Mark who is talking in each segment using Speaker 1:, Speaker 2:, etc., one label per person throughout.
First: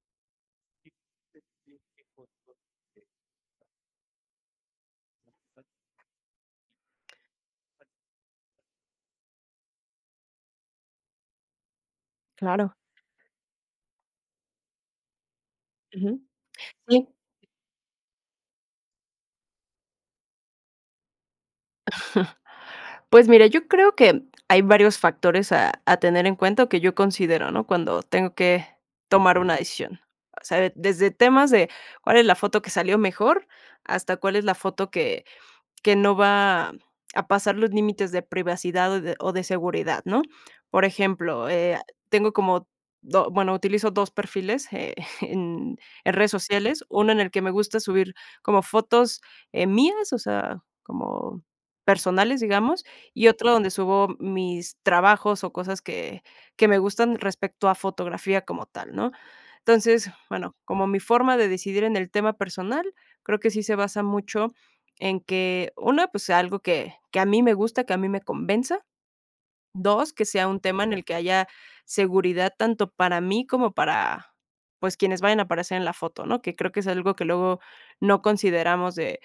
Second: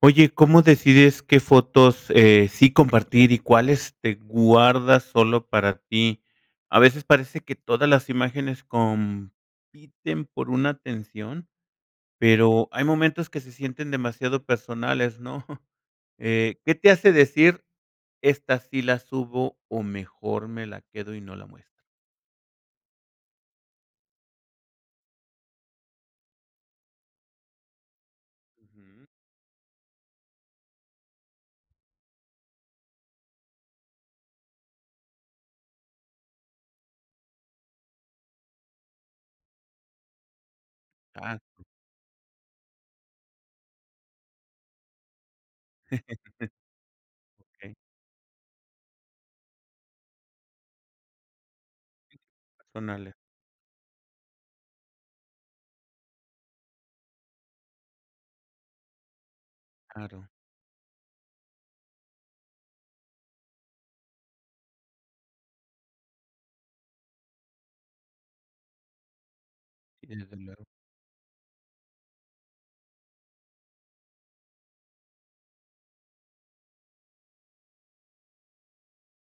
Speaker 1: Oye, ¿cómo decides qué fotos, sí compartir y cuáles te guardas solo para ti? A veces parece que todas las imágenes compiten por una atención, pero
Speaker 2: Claro,
Speaker 1: hay momentos que se sienten demasiado personales, ¿no?
Speaker 2: ujú.
Speaker 1: ¿qué te
Speaker 2: Sí,
Speaker 1: hace decir, esta sí la subo o mejor me la quedo y no la muestro?
Speaker 2: pues mira, yo creo que hay varios factores a tener en cuenta o que yo considero, ¿no?, cuando tengo que
Speaker 1: Ujú.
Speaker 2: tomar una decisión. O sea, desde temas de cuál es la foto que salió mejor, hasta cuál es la foto que no va a pasar los límites de privacidad o de seguridad, ¿no? Por
Speaker 1: Ah,
Speaker 2: ejemplo, tengo como utilizo 2 perfiles, en en redes sociales, uno en el que me
Speaker 1: okey,
Speaker 2: gusta subir como fotos, mías, o sea, como personales, digamos,
Speaker 1: personales,
Speaker 2: y otro donde subo mis trabajos o cosas que me gustan respecto a fotografía como tal, ¿no? Entonces,
Speaker 1: claro.
Speaker 2: bueno, como mi forma de decidir en el tema personal, creo que sí se basa mucho en que, una, pues, sea algo que a mí me gusta, que a mí me convenza.
Speaker 1: Sí,
Speaker 2: Dos, que
Speaker 1: desde
Speaker 2: sea un
Speaker 1: luego.
Speaker 2: tema en el que haya seguridad tanto para mí como para, pues, quienes vayan a aparecer en la foto, ¿no? Que creo que es algo que luego no consideramos de,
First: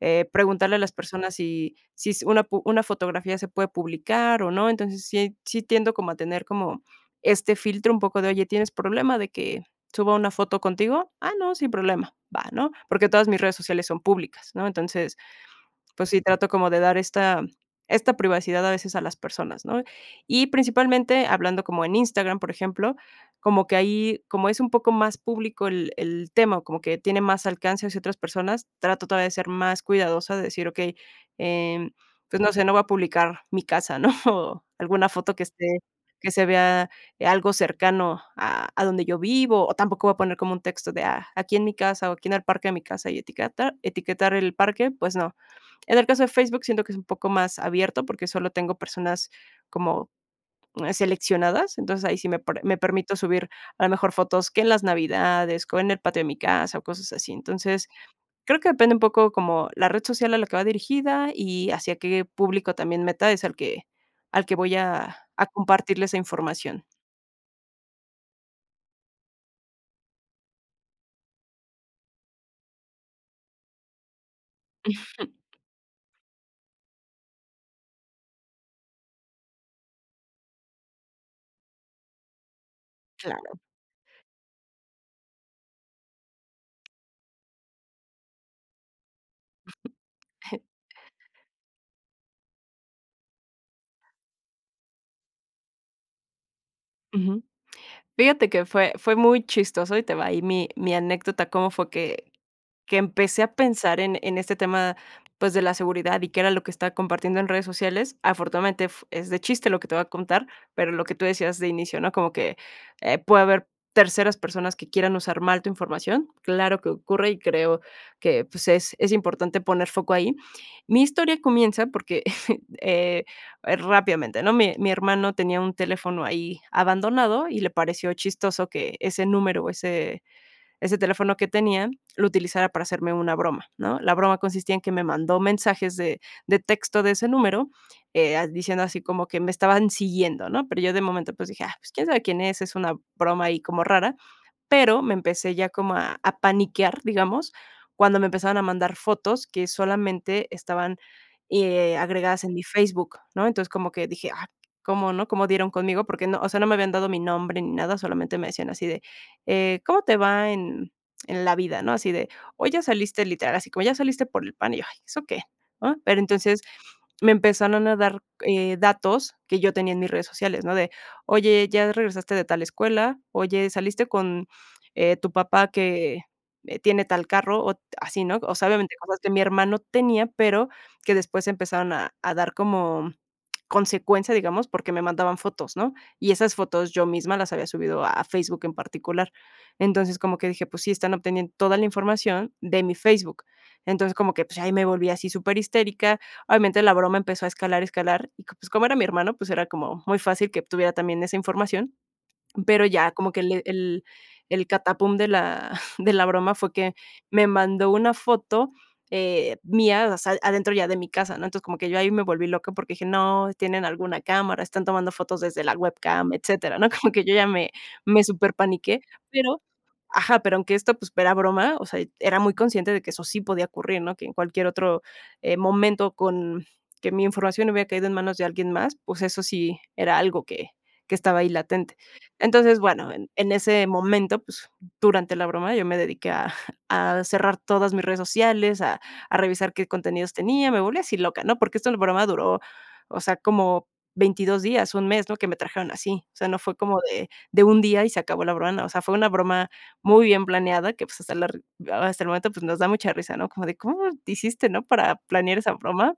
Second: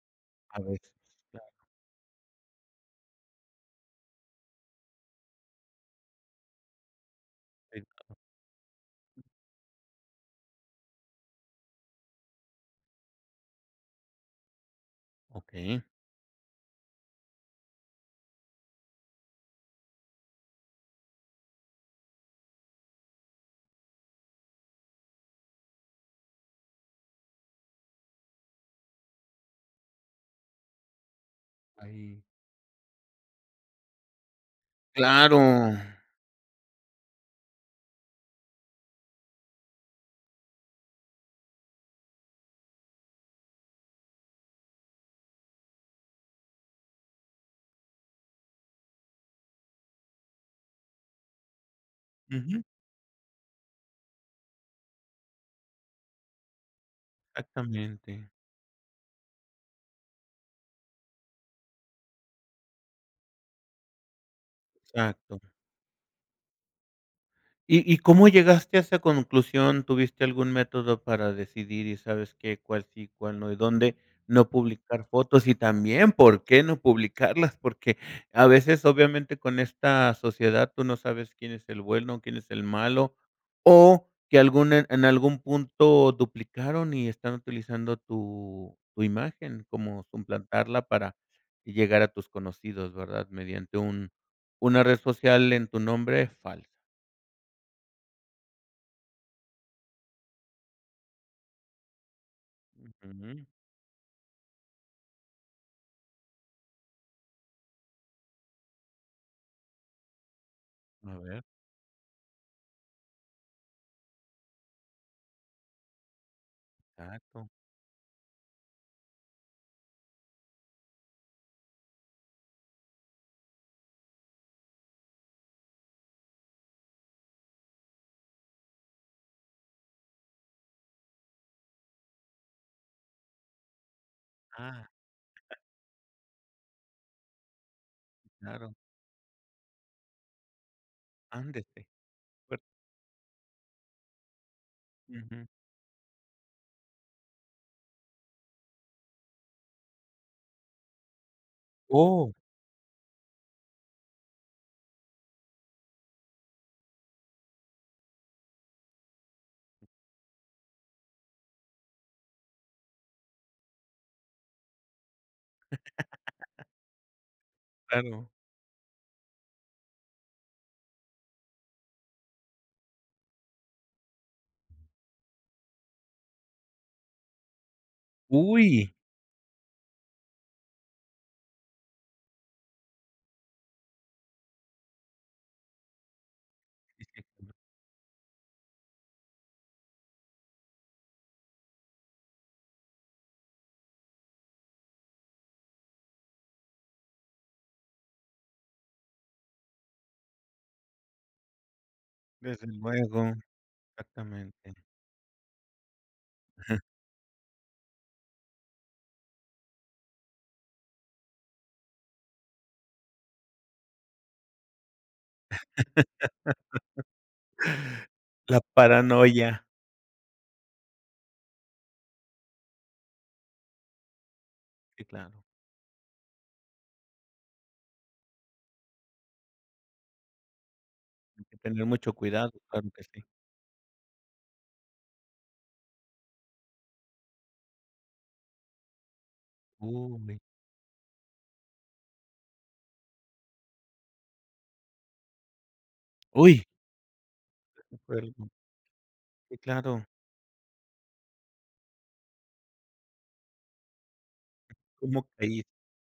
Speaker 1: A
Speaker 2: preguntarle a las
Speaker 1: veces.
Speaker 2: personas si si s una pu una fotografía se puede publicar o no. Entonces, sí tiendo como a tener como este filtro un
Speaker 1: Claro,
Speaker 2: poco de: "Oye, ¿tienes problema de que suba una foto contigo?". "Ah, no, sin problema". Va, ¿no? Porque todas mis redes sociales son públicas, ¿no? Entonces,
Speaker 1: okey.
Speaker 2: pues sí, trato como de dar esta privacidad a veces a las personas, ¿no? Y principalmente hablando como en Instagram, por ejemplo, como que ahí, como es un poco más público el tema, como que tiene más alcance hacia otras personas, trato todavía de ser más cuidadosa, de decir: "Okey, em,
Speaker 1: Ahí.
Speaker 2: pues no sé, no voy a publicar mi casa", ¿no? O alguna foto
Speaker 1: Claro.
Speaker 2: que esté, que se vea algo cercano a donde yo vivo, o tampoco voy a poner como un texto de: "Ah, aquí en mi casa o aquí en el parque de mi casa", y etiquetar el parque, pues no. En el caso de Facebook siento que es un poco más abierto porque solo tengo personas como seleccionadas, entonces ahí sí me,
Speaker 1: Ujú.
Speaker 2: me permito subir a lo mejor fotos que en las navidades, o en el patio de mi casa o cosas así. Entonces
Speaker 1: Exactamente,
Speaker 2: creo que depende un poco como la red social a la que va dirigida y hacia qué público también meta es al que voy
Speaker 1: exacto.
Speaker 2: a compartirle esa información.
Speaker 1: ¿Y cómo llegaste a esa conclusión? ¿Tuviste algún método para decidir y sabes qué, cuál sí, cuál no, y dónde no publicar fotos? Y también, ¿por qué no publicarlas? Porque a veces, obviamente, con esta sociedad tú no sabes quién es el bueno, quién es el malo,
Speaker 2: Claro.
Speaker 1: o que algún en algún punto duplicaron y están utilizando tu imagen, como suplantarla para llegar a tus conocidos, ¿verdad? Mediante un una red social en tu nombre falsa.
Speaker 2: Ujú. Fíjate que fue muy chistoso y te va ahí mi anécdota, cómo fue que empecé
Speaker 1: Ujú,
Speaker 2: a pensar en este tema, pues, de la seguridad y qué era lo que estaba compartiendo en redes sociales. Afortunadamente, f es de chiste lo que te voy a contar, pero lo que
Speaker 1: a
Speaker 2: tú
Speaker 1: ver,
Speaker 2: decías de inicio, ¿no? Como que, puede haber terceras personas que quieran usar mal tu información. Claro que ocurre y
Speaker 1: exacto.
Speaker 2: creo que, pues, es importante poner foco ahí. Mi historia comienza porque, eh, rápidamente, ¿no? Mi hermano tenía un teléfono ahí abandonado y le pareció chistoso que ese número, ese ese teléfono que tenía lo utilizara para hacerme una broma, ¿no? La broma consistía en
Speaker 1: Ah,
Speaker 2: que me mandó mensajes de texto de ese número,
Speaker 1: claro,
Speaker 2: diciendo así como que me estaban siguiendo, ¿no? Pero yo de momento, pues, dije: "Ah,
Speaker 1: ándese.
Speaker 2: pues, quién sabe quién
Speaker 1: Fuer
Speaker 2: es una broma ahí como rara", pero me
Speaker 1: ujú.
Speaker 2: empecé ya como a paniquear, digamos, cuando me empezaban a mandar fotos que solamente estaban,
Speaker 1: Oh,
Speaker 2: agregadas en mi Facebook, ¿no? Entonces, como que dije: "Ah, ¿cómo, no? ¿Cómo dieron conmigo?". Porque no, o sea, no me habían dado mi nombre ni nada, solamente me decían así de: ¿Cómo te va en la vida?", ¿no? Así de: "Hoy ya saliste", literal, así como: "Ya saliste por el pan", y yo: "Ay, ¿eso qué?", ¿no? Pero entonces me empezaron a dar,
Speaker 1: claro.
Speaker 2: datos que yo tenía en mis redes sociales, ¿no? De, oye, ya regresaste de tal escuela, oye, saliste con, tu papá que, tiene tal carro, o así, ¿no? O sea,
Speaker 1: Uy.
Speaker 2: obviamente cosas que mi hermano tenía, pero que después empezaron a dar como consecuencia, digamos, porque me mandaban fotos, ¿no? Y esas fotos yo
Speaker 1: Sí, sí,
Speaker 2: misma las
Speaker 1: claro.
Speaker 2: había subido a Facebook en particular. Entonces, como que dije, pues sí, están obteniendo toda la información de mi Facebook. Entonces, como que, pues, ahí me volví así súper histérica. Obviamente, la broma empezó a escalar, escalar, y pues, como era mi hermano, pues, era como muy fácil que tuviera también esa información,
Speaker 1: Desde
Speaker 2: pero ya como
Speaker 1: luego,
Speaker 2: que el
Speaker 1: exactamente.
Speaker 2: catapum de la de la broma fue que me mandó una foto, mía, o sea, adentro ya de mi casa, ¿no? Entonces, como que yo ahí me volví loca porque dije: "No, tienen alguna cámara, están tomando fotos desde la webcam", etcétera, ¿no? Como que yo ya me
Speaker 1: La
Speaker 2: superpaniqué, pero,
Speaker 1: paranoia.
Speaker 2: ajá, pero aunque esto, pues, era broma, o sea, era muy consciente de que eso sí podía ocurrir, ¿no? Que en cualquier otro,
Speaker 1: Sí, claro.
Speaker 2: momento con que mi información hubiera caído en manos de alguien más, pues, eso sí era algo que estaba
Speaker 1: Hay
Speaker 2: ahí
Speaker 1: que tener
Speaker 2: latente.
Speaker 1: mucho cuidado,
Speaker 2: Entonces,
Speaker 1: claro que
Speaker 2: bueno,
Speaker 1: sí.
Speaker 2: en ese momento, pues, durante la broma, yo me dediqué a cerrar todas mis redes sociales, a revisar qué contenidos
Speaker 1: Uy.
Speaker 2: tenía, me volví así loca, ¿no? Porque esta broma duró, o sea, como 22 días, un mes, ¿no? Que me trajeron así, o sea, no
Speaker 1: Uy,
Speaker 2: fue como de un
Speaker 1: qué
Speaker 2: día y se acabó
Speaker 1: cuerno.
Speaker 2: la broma, o sea, fue una
Speaker 1: Sí,
Speaker 2: broma
Speaker 1: claro.
Speaker 2: muy bien planeada, que, pues, hasta la r hasta el momento, pues, nos da mucha risa, ¿no? Como de, ¿cómo te hiciste, no? Para
Speaker 1: ¿Cómo
Speaker 2: planear esa
Speaker 1: caíste?
Speaker 2: broma.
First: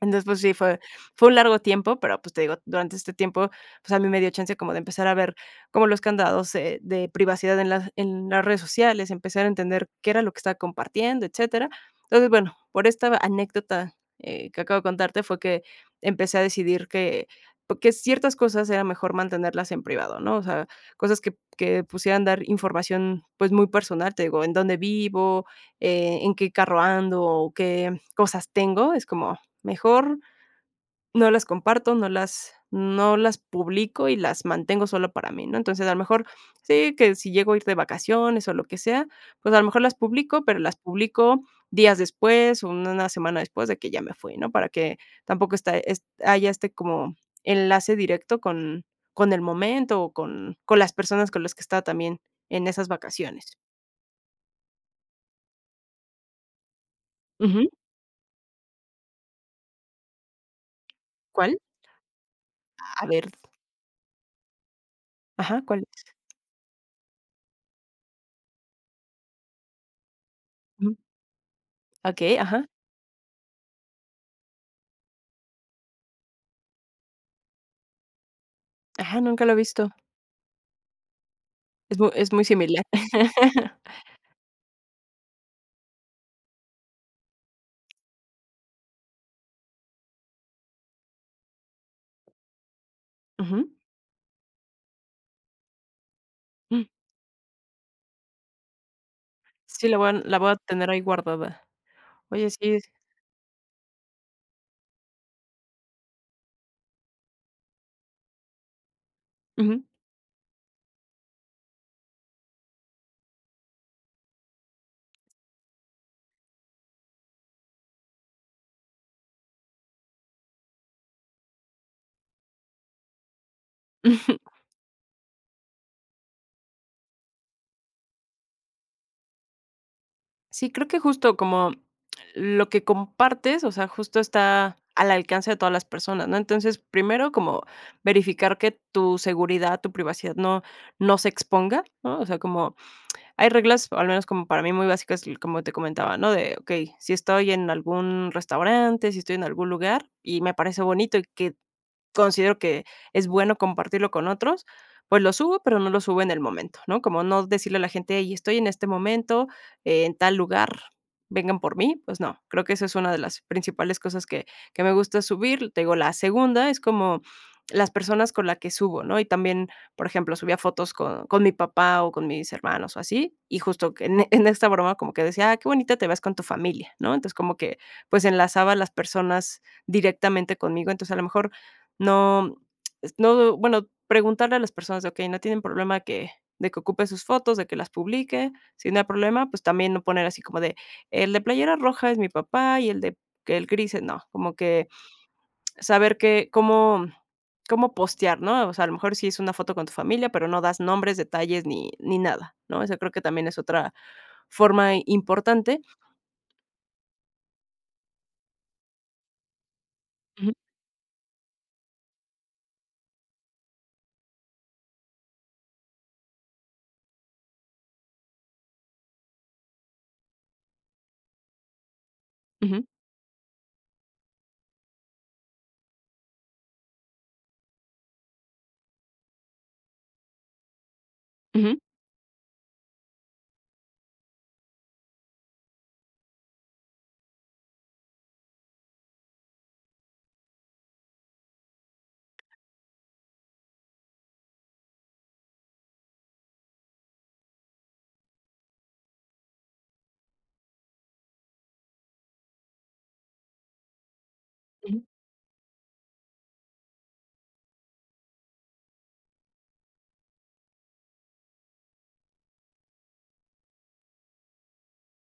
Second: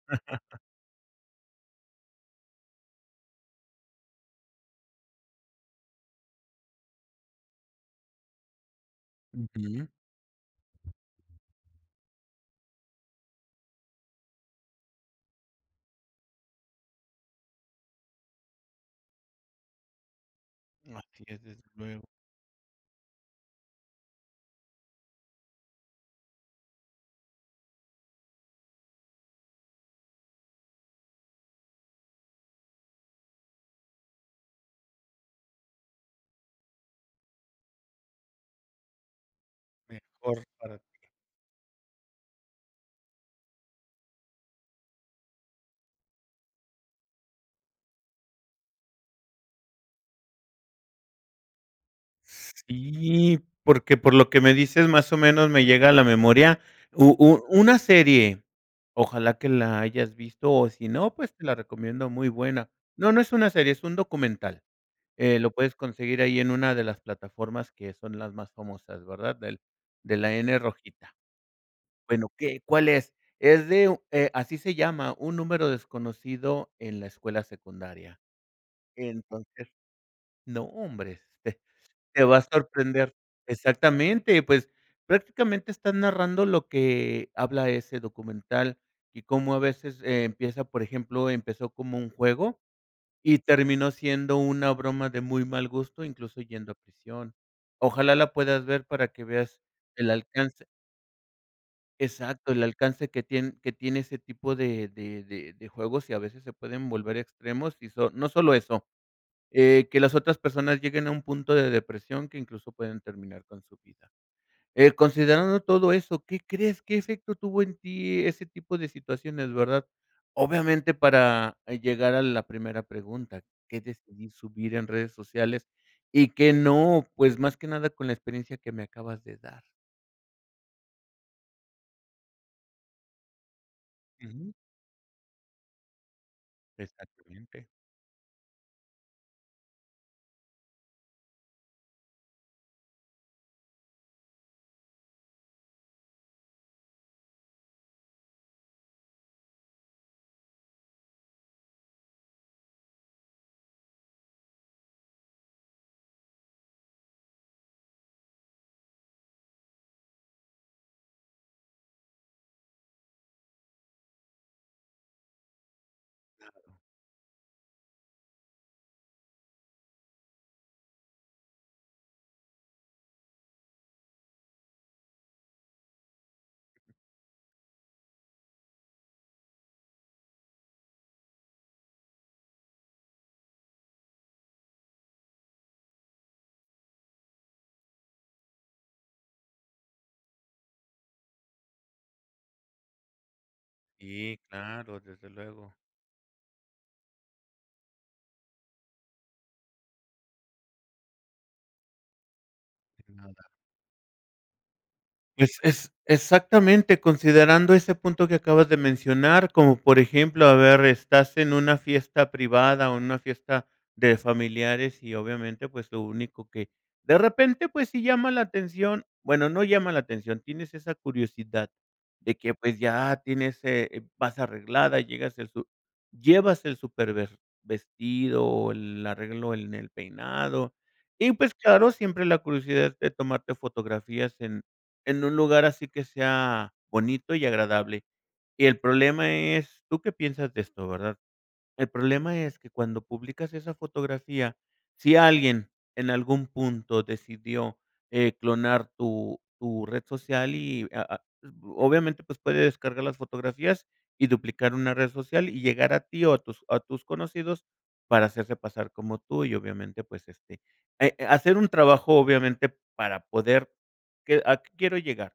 Speaker 2: Entonces, pues sí, fue un largo tiempo, pero, pues, te digo, durante este tiempo, pues, a mí me dio chance como de empezar a ver como los candados, de privacidad en las redes sociales, empezar a entender
Speaker 1: Ujú.
Speaker 2: qué era lo que estaba compartiendo, etcétera. Entonces, bueno, por esta anécdota, que acabo de contarte fue que empecé a decidir que, pues, que ciertas cosas era mejor mantenerlas en privado, ¿no? O sea, cosas
Speaker 1: Así
Speaker 2: que
Speaker 1: es, desde
Speaker 2: que
Speaker 1: luego.
Speaker 2: pusieran dar información, pues, muy personal, te digo, en dónde vivo, en qué carro ando o qué cosas tengo, es como mejor no las comparto, no las publico y las mantengo solo para mí, ¿no? Entonces, a lo mejor sí, que si llego a ir de vacaciones o lo que sea, pues, a lo mejor las publico,
Speaker 1: Mejor
Speaker 2: pero las
Speaker 1: para
Speaker 2: publico días después, una semana después de que ya me fui, ¿no? Para que tampoco está es haya este como enlace directo con el momento o con las personas con las que estaba también en esas
Speaker 1: sí,
Speaker 2: vacaciones.
Speaker 1: porque por lo que me dices, más o menos me llega a la memoria u u
Speaker 2: Ujú.
Speaker 1: una serie, ojalá que la hayas visto, o si no, pues, te la
Speaker 2: ¿Cuál?
Speaker 1: recomiendo, muy buena.
Speaker 2: A
Speaker 1: No, no
Speaker 2: ver.
Speaker 1: es una serie, es un documental, lo
Speaker 2: Ajá,
Speaker 1: puedes
Speaker 2: ¿cuál es?
Speaker 1: conseguir ahí en una de las plataformas que son las más famosas, ¿verdad? Del de la N
Speaker 2: Ujú.
Speaker 1: rojita. Bueno,
Speaker 2: Okey,
Speaker 1: ¿qué
Speaker 2: ajá.
Speaker 1: cuál es? Es de, así se llama, Un número desconocido en la escuela secundaria.
Speaker 2: Ajá, nunca lo he
Speaker 1: Entonces,
Speaker 2: visto.
Speaker 1: no, hombres.
Speaker 2: Es mu
Speaker 1: Te
Speaker 2: es
Speaker 1: va a
Speaker 2: muy similar.
Speaker 1: sorprender. Exactamente, pues, prácticamente estás narrando lo que habla ese documental y cómo a veces, empieza, por ejemplo, empezó como un juego y
Speaker 2: Ujú.
Speaker 1: terminó siendo una broma de muy mal gusto, incluso yendo a
Speaker 2: Mm.
Speaker 1: prisión. Ojalá la puedas ver para que veas
Speaker 2: Sí,
Speaker 1: el
Speaker 2: la voy a
Speaker 1: alcance
Speaker 2: tener ahí guardada. Oye,
Speaker 1: exacto, el
Speaker 2: sí,
Speaker 1: alcance que tiene ese tipo de juegos y a veces se pueden volver extremos y no solo eso,
Speaker 2: ujú.
Speaker 1: que las otras personas lleguen a un punto de depresión que incluso pueden terminar con su vida. Considerando todo eso, ¿qué crees? ¿Qué efecto tuvo en ti ese tipo de situaciones, verdad? Obviamente para llegar a la primera pregunta, ¿qué decidí subir en redes sociales y qué no? Pues más que nada con la experiencia que me acabas de dar.
Speaker 2: Sí, creo que justo como lo que compartes, o sea, justo
Speaker 1: Ujú.
Speaker 2: está al alcance de todas las personas, ¿no? Entonces, primero, como
Speaker 1: Exactamente.
Speaker 2: verificar que tu seguridad, tu privacidad no se exponga, ¿no? O sea, como hay reglas, al menos como para mí muy básicas, como te comentaba, ¿no? De okey, si estoy en algún restaurante, si estoy en algún lugar y me parece bonito y que considero que es bueno compartirlo con otros, pues lo subo, pero no lo subo en el momento, ¿no? Como no decirle a la gente: "Hey, estoy en este momento, en tal lugar, vengan por mí", pues no, creo que esa es una de las principales cosas que me gusta subir. Te digo, la segunda es como las personas con la que subo, ¿no? Y también, por ejemplo, subía fotos con mi papá o con mis hermanos o así, y justo que en en esta broma como que decía: "Ah, qué bonita te ves con tu familia", ¿no? Entonces, como que, pues, enlazaba a las personas directamente conmigo. Entonces, a lo mejor no, no, bueno, preguntarle a las personas de, okey, no tienen problema que de que ocupe sus fotos, de que las publique, si no hay problema, pues, también no poner así como de: "El de playera roja es mi papá y el de que el gris es", no,
Speaker 1: Sí,
Speaker 2: como que
Speaker 1: claro, desde luego.
Speaker 2: saber que cómo postear, ¿no? O sea, a lo mejor sí es una foto con tu familia, pero no das nombres, detalles ni nada, ¿no? Eso creo que también es otra forma
Speaker 1: Pues,
Speaker 2: importante.
Speaker 1: es exactamente, considerando ese punto que acabas de mencionar, como por ejemplo,
Speaker 2: Ujú,
Speaker 1: a ver, estás en una fiesta privada o en una fiesta de familiares y obviamente, pues, lo único que de repente, pues, sí llama la atención, bueno, no llama la atención, tienes esa curiosidad de que, pues,
Speaker 2: ujú,
Speaker 1: ya tienes, vas arreglada, llegas el su llevas el supervestido o el arreglo en el peinado y, pues,
Speaker 2: ujú,
Speaker 1: claro, siempre la curiosidad de tomarte fotografías en un lugar así que sea bonito y agradable. Y el problema es, ¿tú qué piensas de esto, verdad? El problema es que cuando publicas esa fotografía, si alguien en algún punto decidió, clonar tu red social y a obviamente, pues, puede descargar las fotografías y duplicar una
Speaker 2: ujú,
Speaker 1: red social y llegar a ti o a tus conocidos para hacerse pasar como tú y obviamente, pues, este, hacer un trabajo, obviamente, para poder que ¿a qué quiero llegar?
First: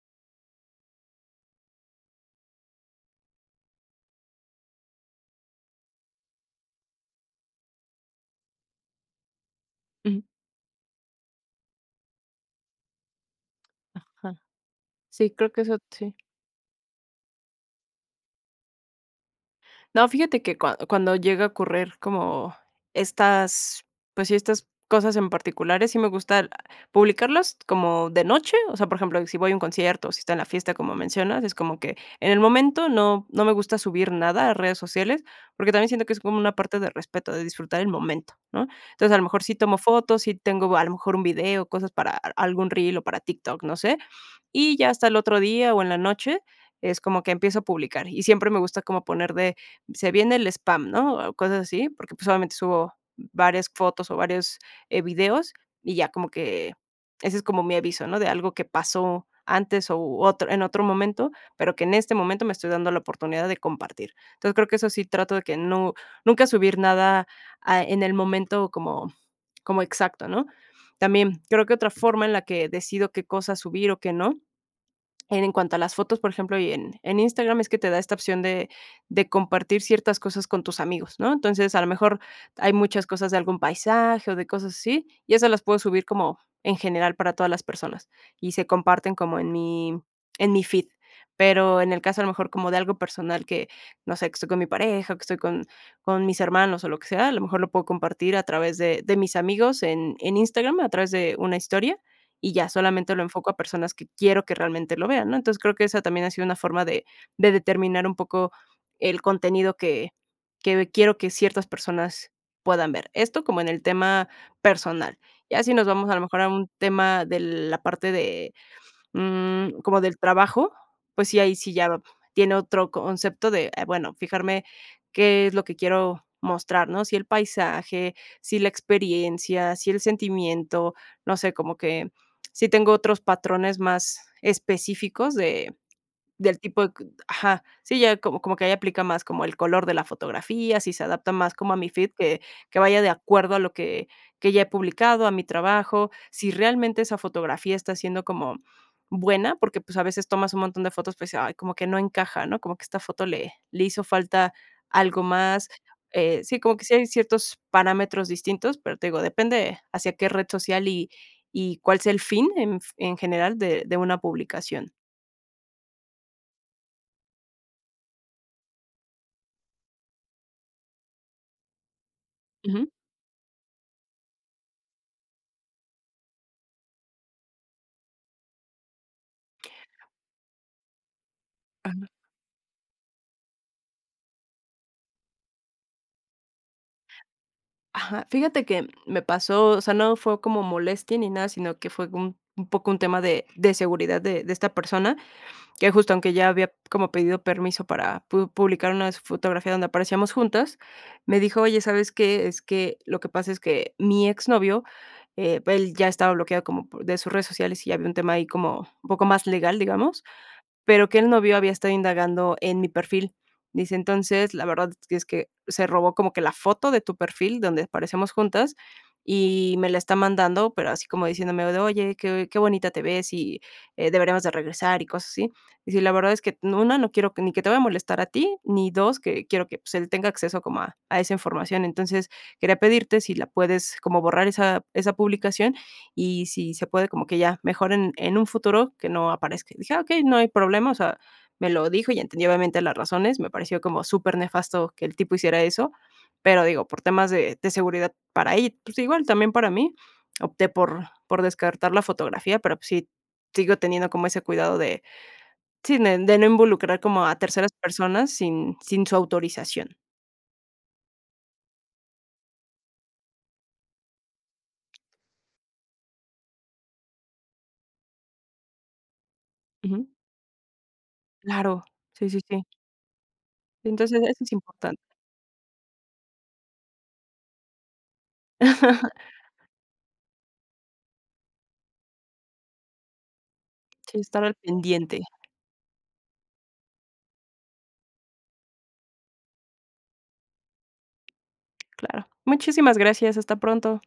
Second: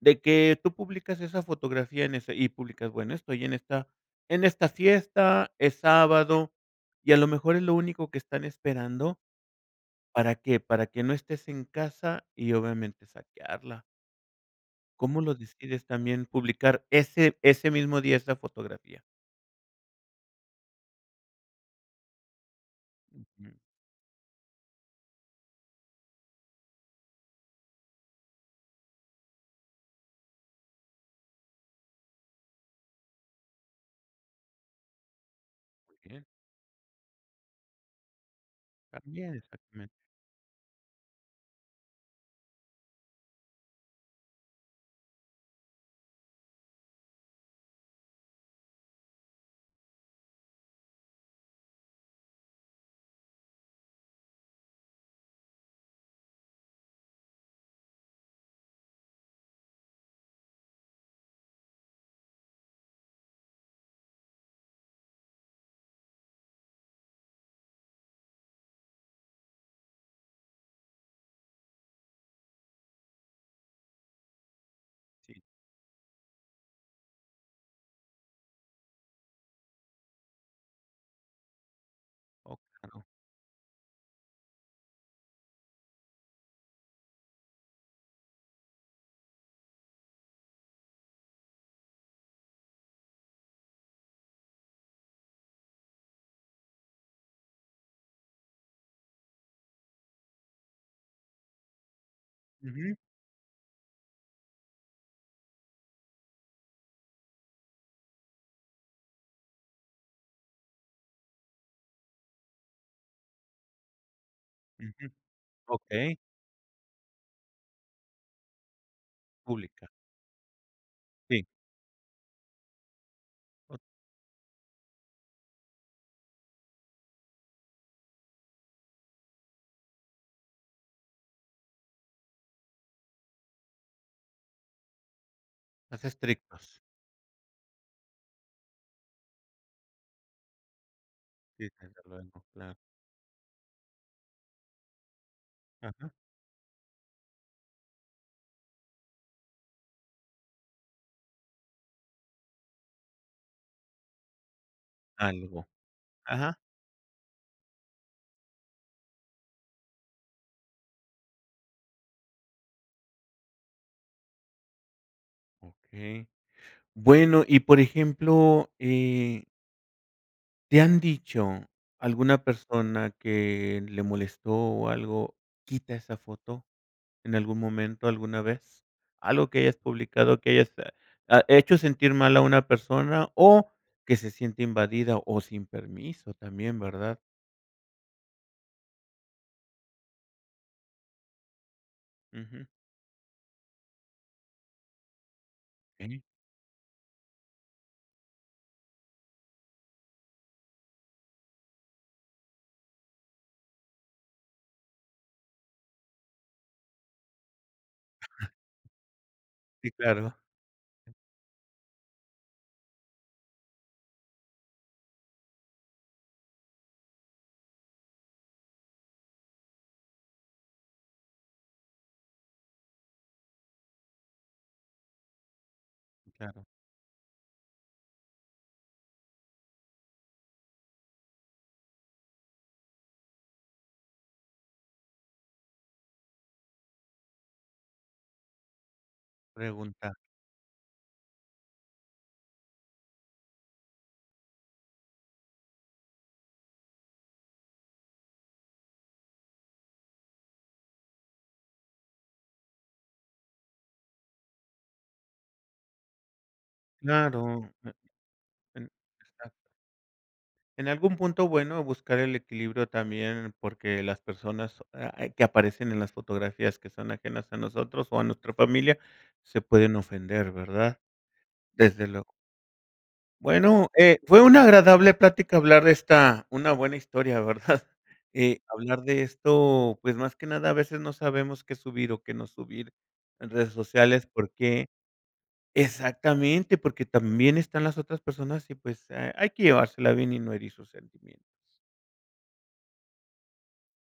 Speaker 1: De que tú publicas esa fotografía en ese y publicas, bueno, estoy en esta fiesta, es sábado, y a lo mejor es lo único que están esperando,
Speaker 2: ujú.
Speaker 1: ¿para qué? Para que no estés en casa y obviamente saquearla.
Speaker 2: Ajá.
Speaker 1: ¿Cómo
Speaker 2: Sí,
Speaker 1: lo
Speaker 2: creo que eso
Speaker 1: decides
Speaker 2: sí.
Speaker 1: también publicar ese mismo día esa fotografía?
Speaker 2: No, fíjate que cuando llega a ocurrir como
Speaker 1: Ujú,
Speaker 2: estas, pues sí, estas cosas en particulares, sí me gusta publicarlas como de noche, o sea, por ejemplo, si voy a un concierto, o si está en la fiesta, como mencionas, es como que en el momento no me gusta subir nada a redes sociales, porque también
Speaker 1: muy
Speaker 2: siento que es
Speaker 1: bien,
Speaker 2: como una parte de respeto, de disfrutar el momento, ¿no? Entonces, a lo
Speaker 1: también,
Speaker 2: mejor sí tomo
Speaker 1: exactamente,
Speaker 2: fotos, sí tengo a lo mejor un video, cosas para algún reel o para TikTok, no sé, y ya hasta el otro día o en la noche es como que empiezo a publicar, y siempre me gusta como poner de se viene el spam, ¿no? O cosas así, porque, pues, obviamente subo varias fotos o varios, videos y ya como que ese es como mi aviso, ¿no? De algo que pasó antes o otro en otro momento, pero que en este momento me estoy dando la oportunidad de compartir. Entonces, creo que eso sí trato de que no nunca subir nada, en el momento como como exacto, ¿no? También creo que otra forma en la que decido qué cosas subir o qué no
Speaker 1: sí.
Speaker 2: en cuanto a las fotos, por ejemplo, y en Instagram es que te da esta opción de compartir ciertas cosas con tus amigos, ¿no? Entonces, a lo mejor
Speaker 1: Oh,
Speaker 2: hay muchas
Speaker 1: claro.
Speaker 2: cosas de algún paisaje o de cosas así, y esas las puedo subir como en general para todas las personas, y se comparten como en mi feed. Pero en el caso, a lo mejor, como de algo personal que, no sé, que estoy con mi pareja, que estoy con mis hermanos o lo que sea, a lo mejor lo puedo compartir a través de mis amigos en Instagram, a través de una historia y ya,
Speaker 1: Ujú,
Speaker 2: solamente lo enfoco a personas que quiero que realmente lo vean, ¿no? Entonces, creo que esa también ha sido una forma de determinar un poco el contenido que quiero que ciertas personas puedan ver. Esto como en el tema
Speaker 1: ujú,
Speaker 2: personal. Ya si nos vamos a
Speaker 1: okey,
Speaker 2: lo mejor a un tema de la parte de
Speaker 1: pública,
Speaker 2: como del trabajo, pues sí,
Speaker 1: sí,
Speaker 2: ahí sí ya tiene otro concepto de,
Speaker 1: o
Speaker 2: bueno, fijarme qué es lo que quiero mostrar, ¿no? Si el paisaje, si la experiencia, si el sentimiento, no sé, como que sí tengo otros patrones más específicos de
Speaker 1: más
Speaker 2: del tipo
Speaker 1: estrictos.
Speaker 2: de c ajá, sí, ya como que ahí aplica más como el color de la fotografía, si se adapta más
Speaker 1: Sí,
Speaker 2: como a mi
Speaker 1: desde
Speaker 2: feed, que
Speaker 1: luego, claro.
Speaker 2: vaya de acuerdo a lo que ya he publicado, a mi trabajo,
Speaker 1: Ajá,
Speaker 2: si realmente esa fotografía está siendo como buena, porque, pues, a veces tomas un montón de fotos, pues, ay, como que no encaja, ¿no? Como que esta foto le hizo falta algo más,
Speaker 1: algo.
Speaker 2: sí,
Speaker 1: Ajá,
Speaker 2: como que sí hay ciertos parámetros distintos, pero te digo, depende hacia qué red social y cuál sea el fin en general de una publicación.
Speaker 1: Ok Bueno, y por ejemplo, ¿Te han dicho alguna persona que le molestó o algo, quita esa foto en algún momento, alguna vez? Algo que hayas publicado, que hayas, hecho sentir mal a una persona o que se siente invadida o sin permiso también, ¿verdad?
Speaker 2: Ajá, fíjate que me pasó, o sea, no fue como molestia ni nada, sino que fue un
Speaker 1: Ujú.
Speaker 2: poco un tema de seguridad de esta persona, que justo
Speaker 1: Okey.
Speaker 2: aunque ya había como pedido permiso para pu publicar una fotografía donde aparecíamos juntas, me dijo: "Oye, ¿sabes qué? Es que lo que pasa es que mi exnovio, él ya estaba bloqueado como por de sus redes sociales y ya había un tema ahí como un poco más legal,
Speaker 1: Sí,
Speaker 2: digamos,
Speaker 1: claro,
Speaker 2: pero que el novio había estado indagando en mi perfil. Dice: "Entonces, la verdad es que se robó como que la foto de tu perfil donde aparecemos juntas y me la está mandando, pero así como diciéndome de: "Oye, qué bonita te ves y, deberíamos de regresar", y cosas así. Dice: "La verdad es que,
Speaker 1: claro.
Speaker 2: una no quiero que- ni que te vaya a molestar a ti, ni 2 que quiero que, pues, él tenga acceso como a esa información. Entonces, quería pedirte si la puedes como borrar esa publicación y si se puede, como que ya mejor en un futuro que no aparezca. Y dije: "Ah,
Speaker 1: Preguntar.
Speaker 2: okey, no hay problema", o sea, me lo dijo y entendí obviamente las razones. Me pareció como súper nefasto que el tipo hiciera eso, pero digo, por temas de seguridad para ella, pues igual también para mí, opté por descartar la fotografía, pero pues sí, sigo teniendo como ese cuidado de sí, de no involucrar como a
Speaker 1: Claro.
Speaker 2: terceras personas sin
Speaker 1: Eh,
Speaker 2: sin su autorización.
Speaker 1: En algún punto, bueno, buscar el equilibrio también, porque las personas que aparecen en las fotografías que son ajenas a nosotros o a nuestra familia se pueden
Speaker 2: Ujú.
Speaker 1: ofender, ¿verdad?
Speaker 2: Claro,
Speaker 1: Desde
Speaker 2: sí,
Speaker 1: luego.
Speaker 2: sí, sí.
Speaker 1: Bueno,
Speaker 2: Entonces,
Speaker 1: fue
Speaker 2: eso es
Speaker 1: una
Speaker 2: importante.
Speaker 1: agradable plática hablar de esta, una buena historia, ¿verdad? Hablar de esto, pues más que nada a veces no sabemos qué subir o qué no subir en redes
Speaker 2: Sí,
Speaker 1: sociales,
Speaker 2: estar al
Speaker 1: porque
Speaker 2: pendiente.
Speaker 1: exactamente, porque también están las otras personas y pues hay que llevársela bien y no herir sus sentimientos.
Speaker 2: Claro. Muchísimas gracias. Hasta pronto.